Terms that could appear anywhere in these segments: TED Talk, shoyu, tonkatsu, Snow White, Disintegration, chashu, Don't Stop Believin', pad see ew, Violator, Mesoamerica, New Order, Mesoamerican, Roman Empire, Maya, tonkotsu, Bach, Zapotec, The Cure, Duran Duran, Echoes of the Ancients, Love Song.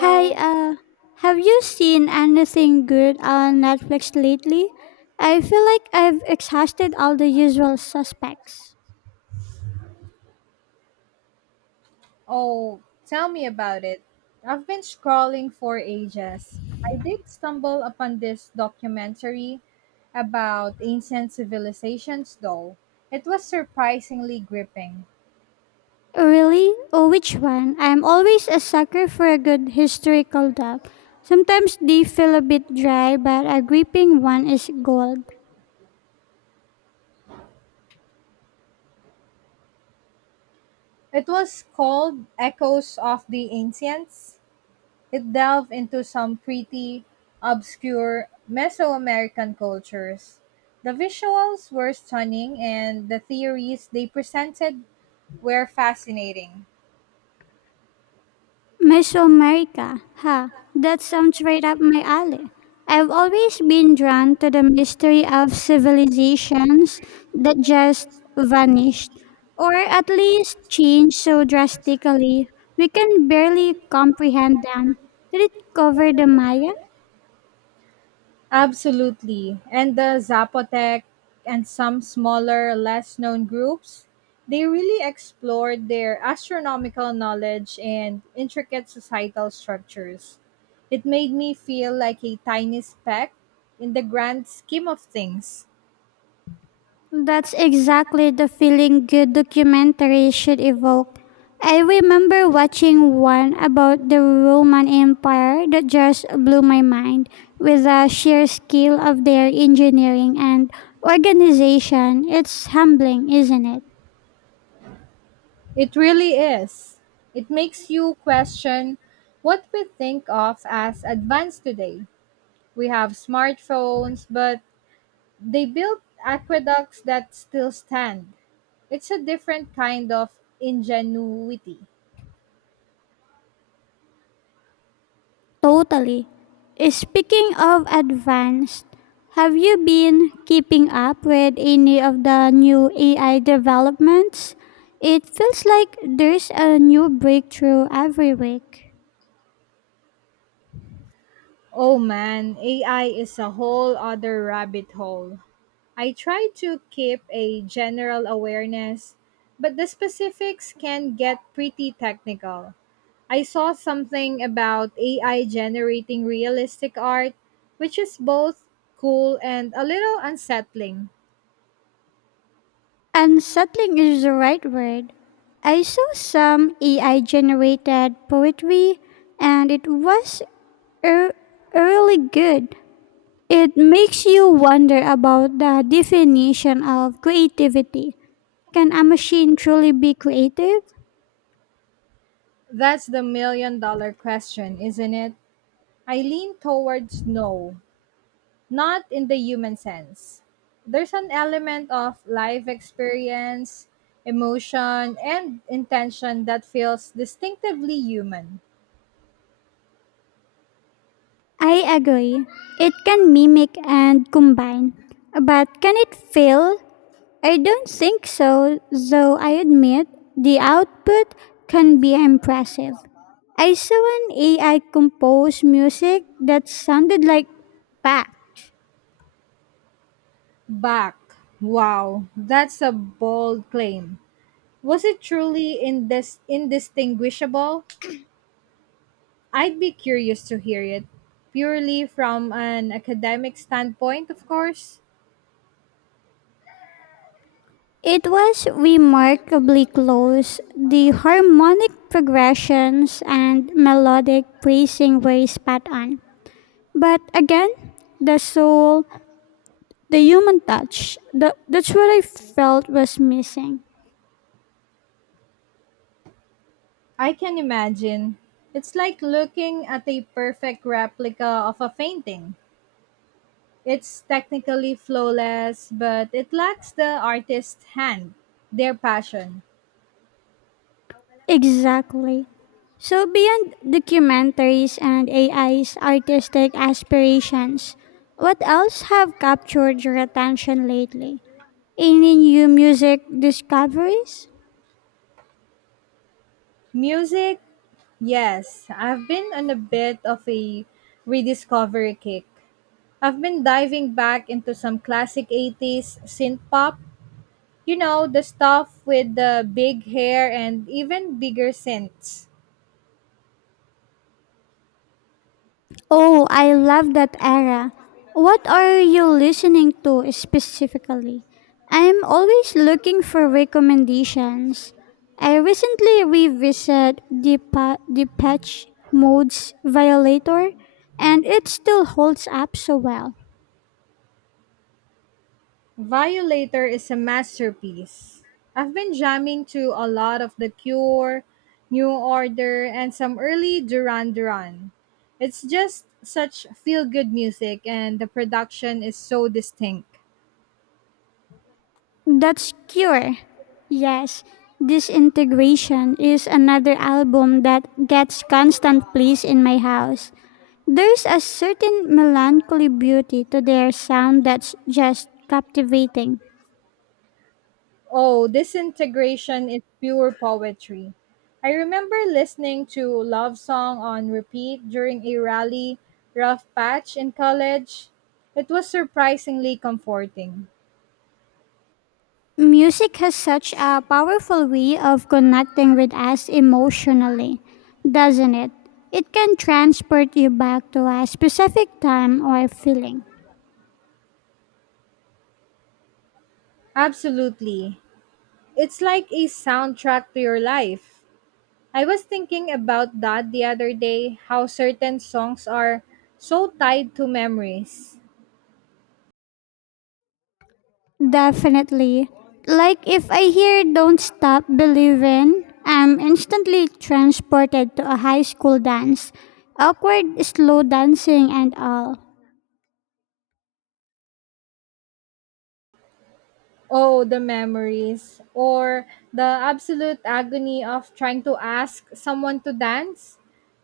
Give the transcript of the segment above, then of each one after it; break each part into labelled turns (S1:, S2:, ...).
S1: Hey, have you seen anything good on Netflix lately? I feel like I've exhausted all the usual suspects.
S2: Oh, tell me about it. I've been scrolling for ages. I did stumble upon this documentary about ancient civilizations, though. It was surprisingly gripping.
S1: Really? Oh, which one? I'm always a sucker for a good historical doc. Sometimes they feel a bit dry, but a gripping one is gold.
S2: It was called Echoes of the Ancients. It delved into some pretty obscure Mesoamerican cultures. The visuals were stunning, and the theories they presented were fascinating.
S1: Mesoamerica. Ha, that sounds right up my alley. I've always been drawn to the mystery of civilizations that just vanished, or at least changed so drastically we can barely comprehend them. Did it cover the Maya?
S2: Absolutely. And the Zapotec and some smaller, less known groups, they really explored their astronomical knowledge and intricate societal structures. It made me feel like a tiny speck in the grand scheme of things.
S1: That's exactly the feeling good documentary should evoke. I remember watching one about the Roman Empire that just blew my mind with the sheer scale of their engineering and organization. It's humbling, isn't it?
S2: It really is. It makes you question what we think of as advanced today. We have smartphones, but they built aqueducts that still stand. It's a different kind of ingenuity.
S1: Totally. Speaking of advanced, have you been keeping up with any of the new AI developments? It feels like there's a new breakthrough every week.
S2: Oh man, AI is a whole other rabbit hole. I try to keep a general awareness, but the specifics can get pretty technical. I saw something about AI generating realistic art, which is both cool and a little unsettling.
S1: Unsettling is the right word. I saw some AI generated poetry and it was er- really good. It makes you wonder about the definition of creativity. Can a machine truly be creative?
S2: That's the million dollar question, isn't it? I lean towards no, not in the human sense. There's an element of life experience, emotion, and intention that feels distinctively human.
S1: I agree. It can mimic and combine. But can it fail? I don't think so, though I admit the output can be impressive. I saw an AI compose music that sounded like Bach.
S2: Back. Wow, that's a bold claim. Was it truly indistinguishable? I'd be curious to hear it, purely from an academic standpoint, of course.
S1: It was remarkably close. The harmonic progressions and melodic phrasing were spot on. But again, the soul, the human touch, that's what I felt was missing.
S2: I can imagine. It's like looking at a perfect replica of a painting. It's technically flawless, but it lacks the artist's hand, their passion.
S1: Exactly. So, beyond documentaries and AI's artistic aspirations, what else have captured your attention lately? Any new music discoveries?
S2: Music, yes, I've been on a bit of a rediscovery kick. I've been diving back into some classic 80s synth pop, you know, the stuff with the big hair and even bigger synths.
S1: Oh, I love that era. What are you listening to specifically? I'm always looking for recommendations. I recently revisited the patch modes violator and it still holds up so well.
S2: Violator is a masterpiece. I've been jamming to a lot of The Cure, New Order, and some early Duran Duran. It's just such feel good music, and the production is so distinct.
S1: That's cure. Yes, Disintegration is another album that gets constant plays in my house. There's a certain melancholy beauty to their sound that's just captivating.
S2: Oh, Disintegration is pure poetry. I remember listening to Love Song on repeat during a rally rough patch in college. It was surprisingly comforting.
S1: Music has such a powerful way of connecting with us emotionally, doesn't it? It can transport you back to a specific time or feeling.
S2: Absolutely. It's like a soundtrack to your life. I was thinking about that the other day, how certain songs are so tied to memories.
S1: Definitely. Like if I hear Don't Stop Believin', I'm instantly transported to a high school dance, awkward slow dancing and all.
S2: Oh, the memories. Or the absolute agony of trying to ask someone to dance.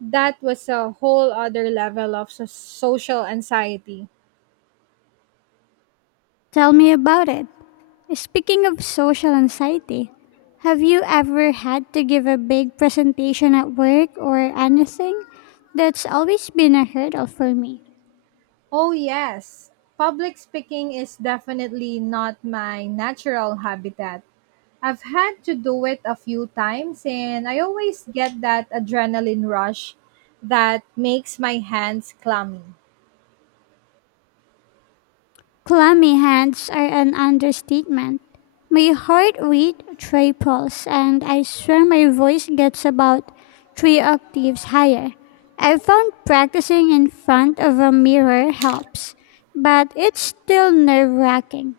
S2: That was a whole other level of social anxiety.
S1: Tell me about it. Speaking of social anxiety, have you ever had to give a big presentation at work or anything? That's always been a hurdle for me.
S2: Oh, yes. Public speaking is definitely not my natural habitat. I've had to do it a few times, and I always get that adrenaline rush that makes my hands clammy.
S1: Clammy hands are an understatement. My heart rate triples, and I swear my voice gets about three octaves higher. I found practicing in front of a mirror helps, but it's still nerve wracking.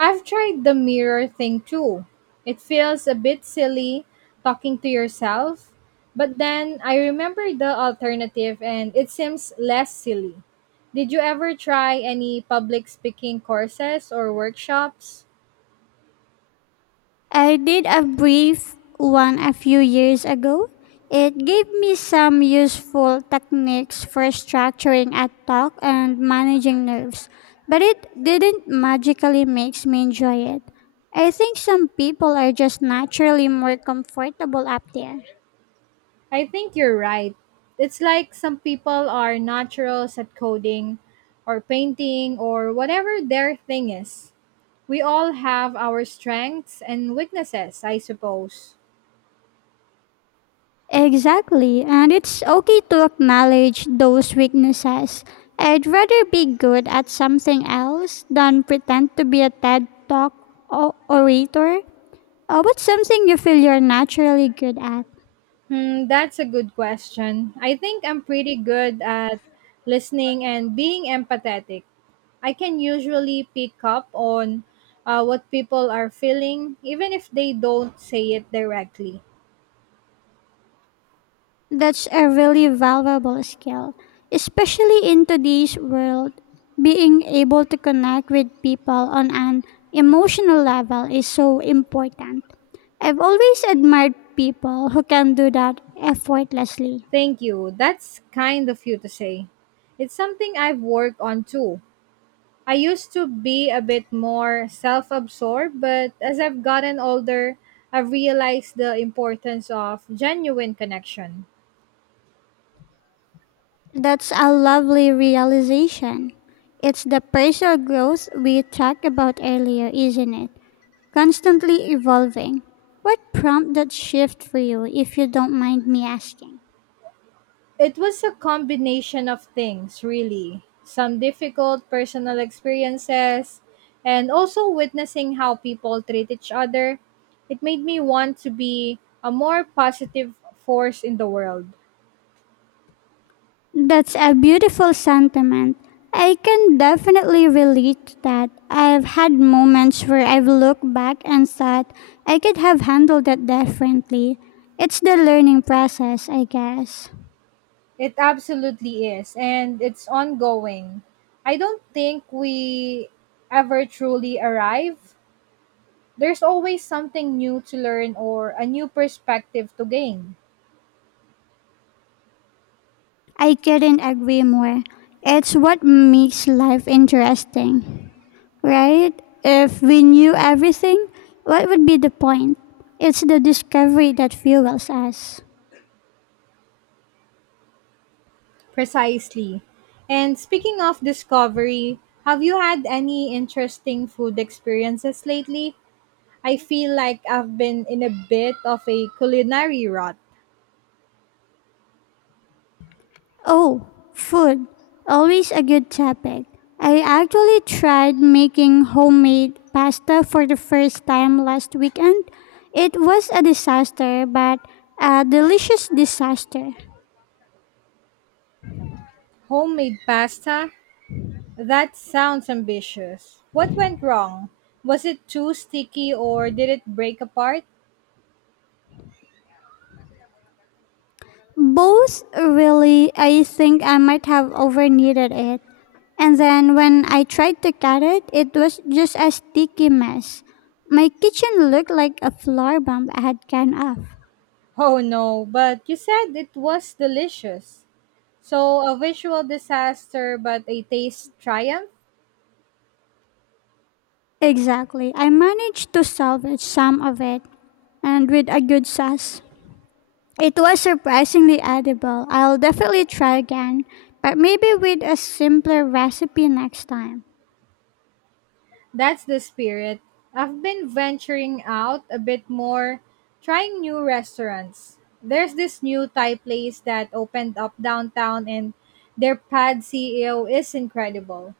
S2: I've tried the mirror thing too. It feels a bit silly talking to yourself, but then I remember the alternative and it seems less silly. Did you ever try any public speaking courses or workshops?
S1: I did a brief one a few years ago. It gave me some useful techniques for structuring a talk and managing nerves, but it didn't magically make me enjoy it. I think some people are just naturally more comfortable up there.
S2: I think you're right. It's like some people are naturals at coding or painting or whatever their thing is. We all have our strengths and weaknesses, I suppose.
S1: Exactly, and it's okay to acknowledge those weaknesses. I'd rather be good at something else than pretend to be a TED Talk orator. What's something you feel you're naturally good at?
S2: Hmm, that's a good question. I think I'm pretty good at listening and being empathetic. I can usually pick up on what people are feeling, even if they don't say it directly.
S1: That's a really valuable skill, especially in today's world. Being able to connect with people on an emotional level is so important. I've always admired people who can do that effortlessly.
S2: Thank you. That's kind of you to say. It's something I've worked on too. I used to be a bit more self absorbed, but as I've gotten older, I've realized the importance of genuine connection.
S1: That's a lovely realization. It's the personal growth we talked about earlier, isn't it? Constantly evolving. What prompted that shift for you, if you don't mind me asking?
S2: It was a combination of things, really. Some difficult personal experiences, and also witnessing how people treat each other. It made me want to be a more positive force in the world.
S1: That's a beautiful sentiment. I can definitely relate to that. I've had moments where I've looked back and thought I could have handled it differently. It's the learning process, I guess.
S2: It absolutely is, and it's ongoing. I don't think we ever truly arrive. There's always something new to learn or a new perspective to gain.
S1: I couldn't agree more. It's what makes life interesting, right? If we knew everything, what would be the point? It's the discovery that fuels us.
S2: Precisely. And speaking of discovery, have you had any interesting food experiences lately? I feel like I've been in a bit of a culinary rut.
S1: Oh, food. Always a good topic. I actually tried making homemade pasta for the first time last weekend. It was a disaster, but a delicious disaster.
S2: Homemade pasta, that sounds ambitious. What went wrong? Was it too sticky or did it break apart?
S1: Both, really. I think I might have over kneaded it. And then when I tried to cut it, it was just a sticky mess. My kitchen looked like a floor bomb I had gone off.
S2: Oh no, but you said it was delicious. So, a visual disaster but a taste triumph?
S1: Exactly. I managed to salvage some of it, and with a good sauce. It was surprisingly edible. I'll definitely try again, but maybe with a simpler recipe next time.
S2: That's the spirit. I've been venturing out a bit more, trying new restaurants. There's this new Thai place that opened up downtown, and their pad CEO is incredible.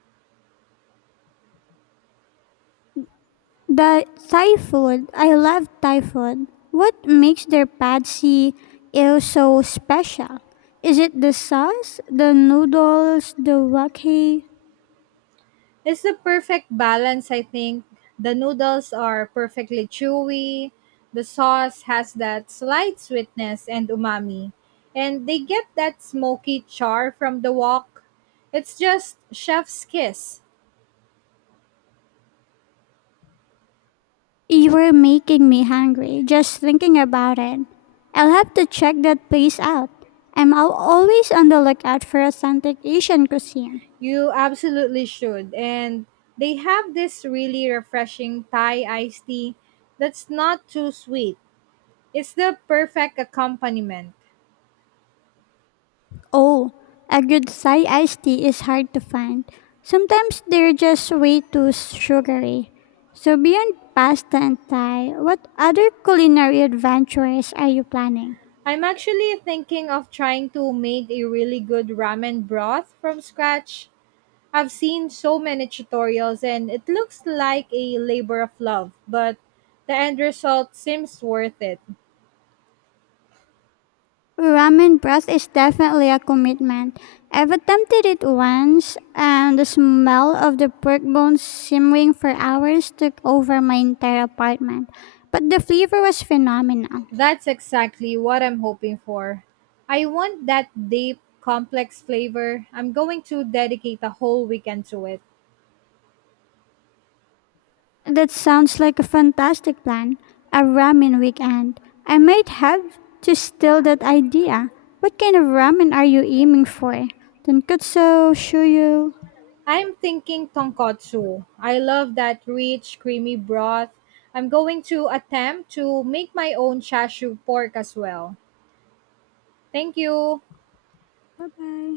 S1: The Thai food, I love Thai food. What makes their pad see ew so special? Is it the sauce, the noodles, the wok? You
S2: It's the perfect balance, I think. The noodles are perfectly chewy. The sauce has that slight sweetness and umami. And they get that smoky char from the wok. It's just chef's kiss.
S1: were making me hungry just thinking about it. I'll have to check that place out. I'm always on the lookout for authentic Asian cuisine.
S2: You absolutely should. And they have this really refreshing Thai iced tea that's not too sweet. It's the perfect accompaniment.
S1: Oh, a good Thai iced tea is hard to find. Sometimes they're just way too sugary. So, beyond pasta and Thai, what other culinary adventures are you planning?
S2: I'm actually thinking of trying to make a really good ramen broth from scratch. I've seen so many tutorials and it looks like a labor of love, but the end result seems worth it.
S1: Ramen broth is definitely a commitment. I've attempted it once, and the smell of the pork bones simmering for hours took over my entire apartment. But the flavor was phenomenal.
S2: That's exactly what I'm hoping for. I want that deep, complex flavor. I'm going to dedicate a whole weekend to it.
S1: That sounds like a fantastic plan. A ramen weekend. I might have to steal that idea. What kind of ramen are you aiming for? Tonkatsu, shoyu.
S2: I'm thinking tonkotsu. I love that rich, creamy broth. I'm going to attempt to make my own chashu pork as well. Thank you.
S1: Bye bye.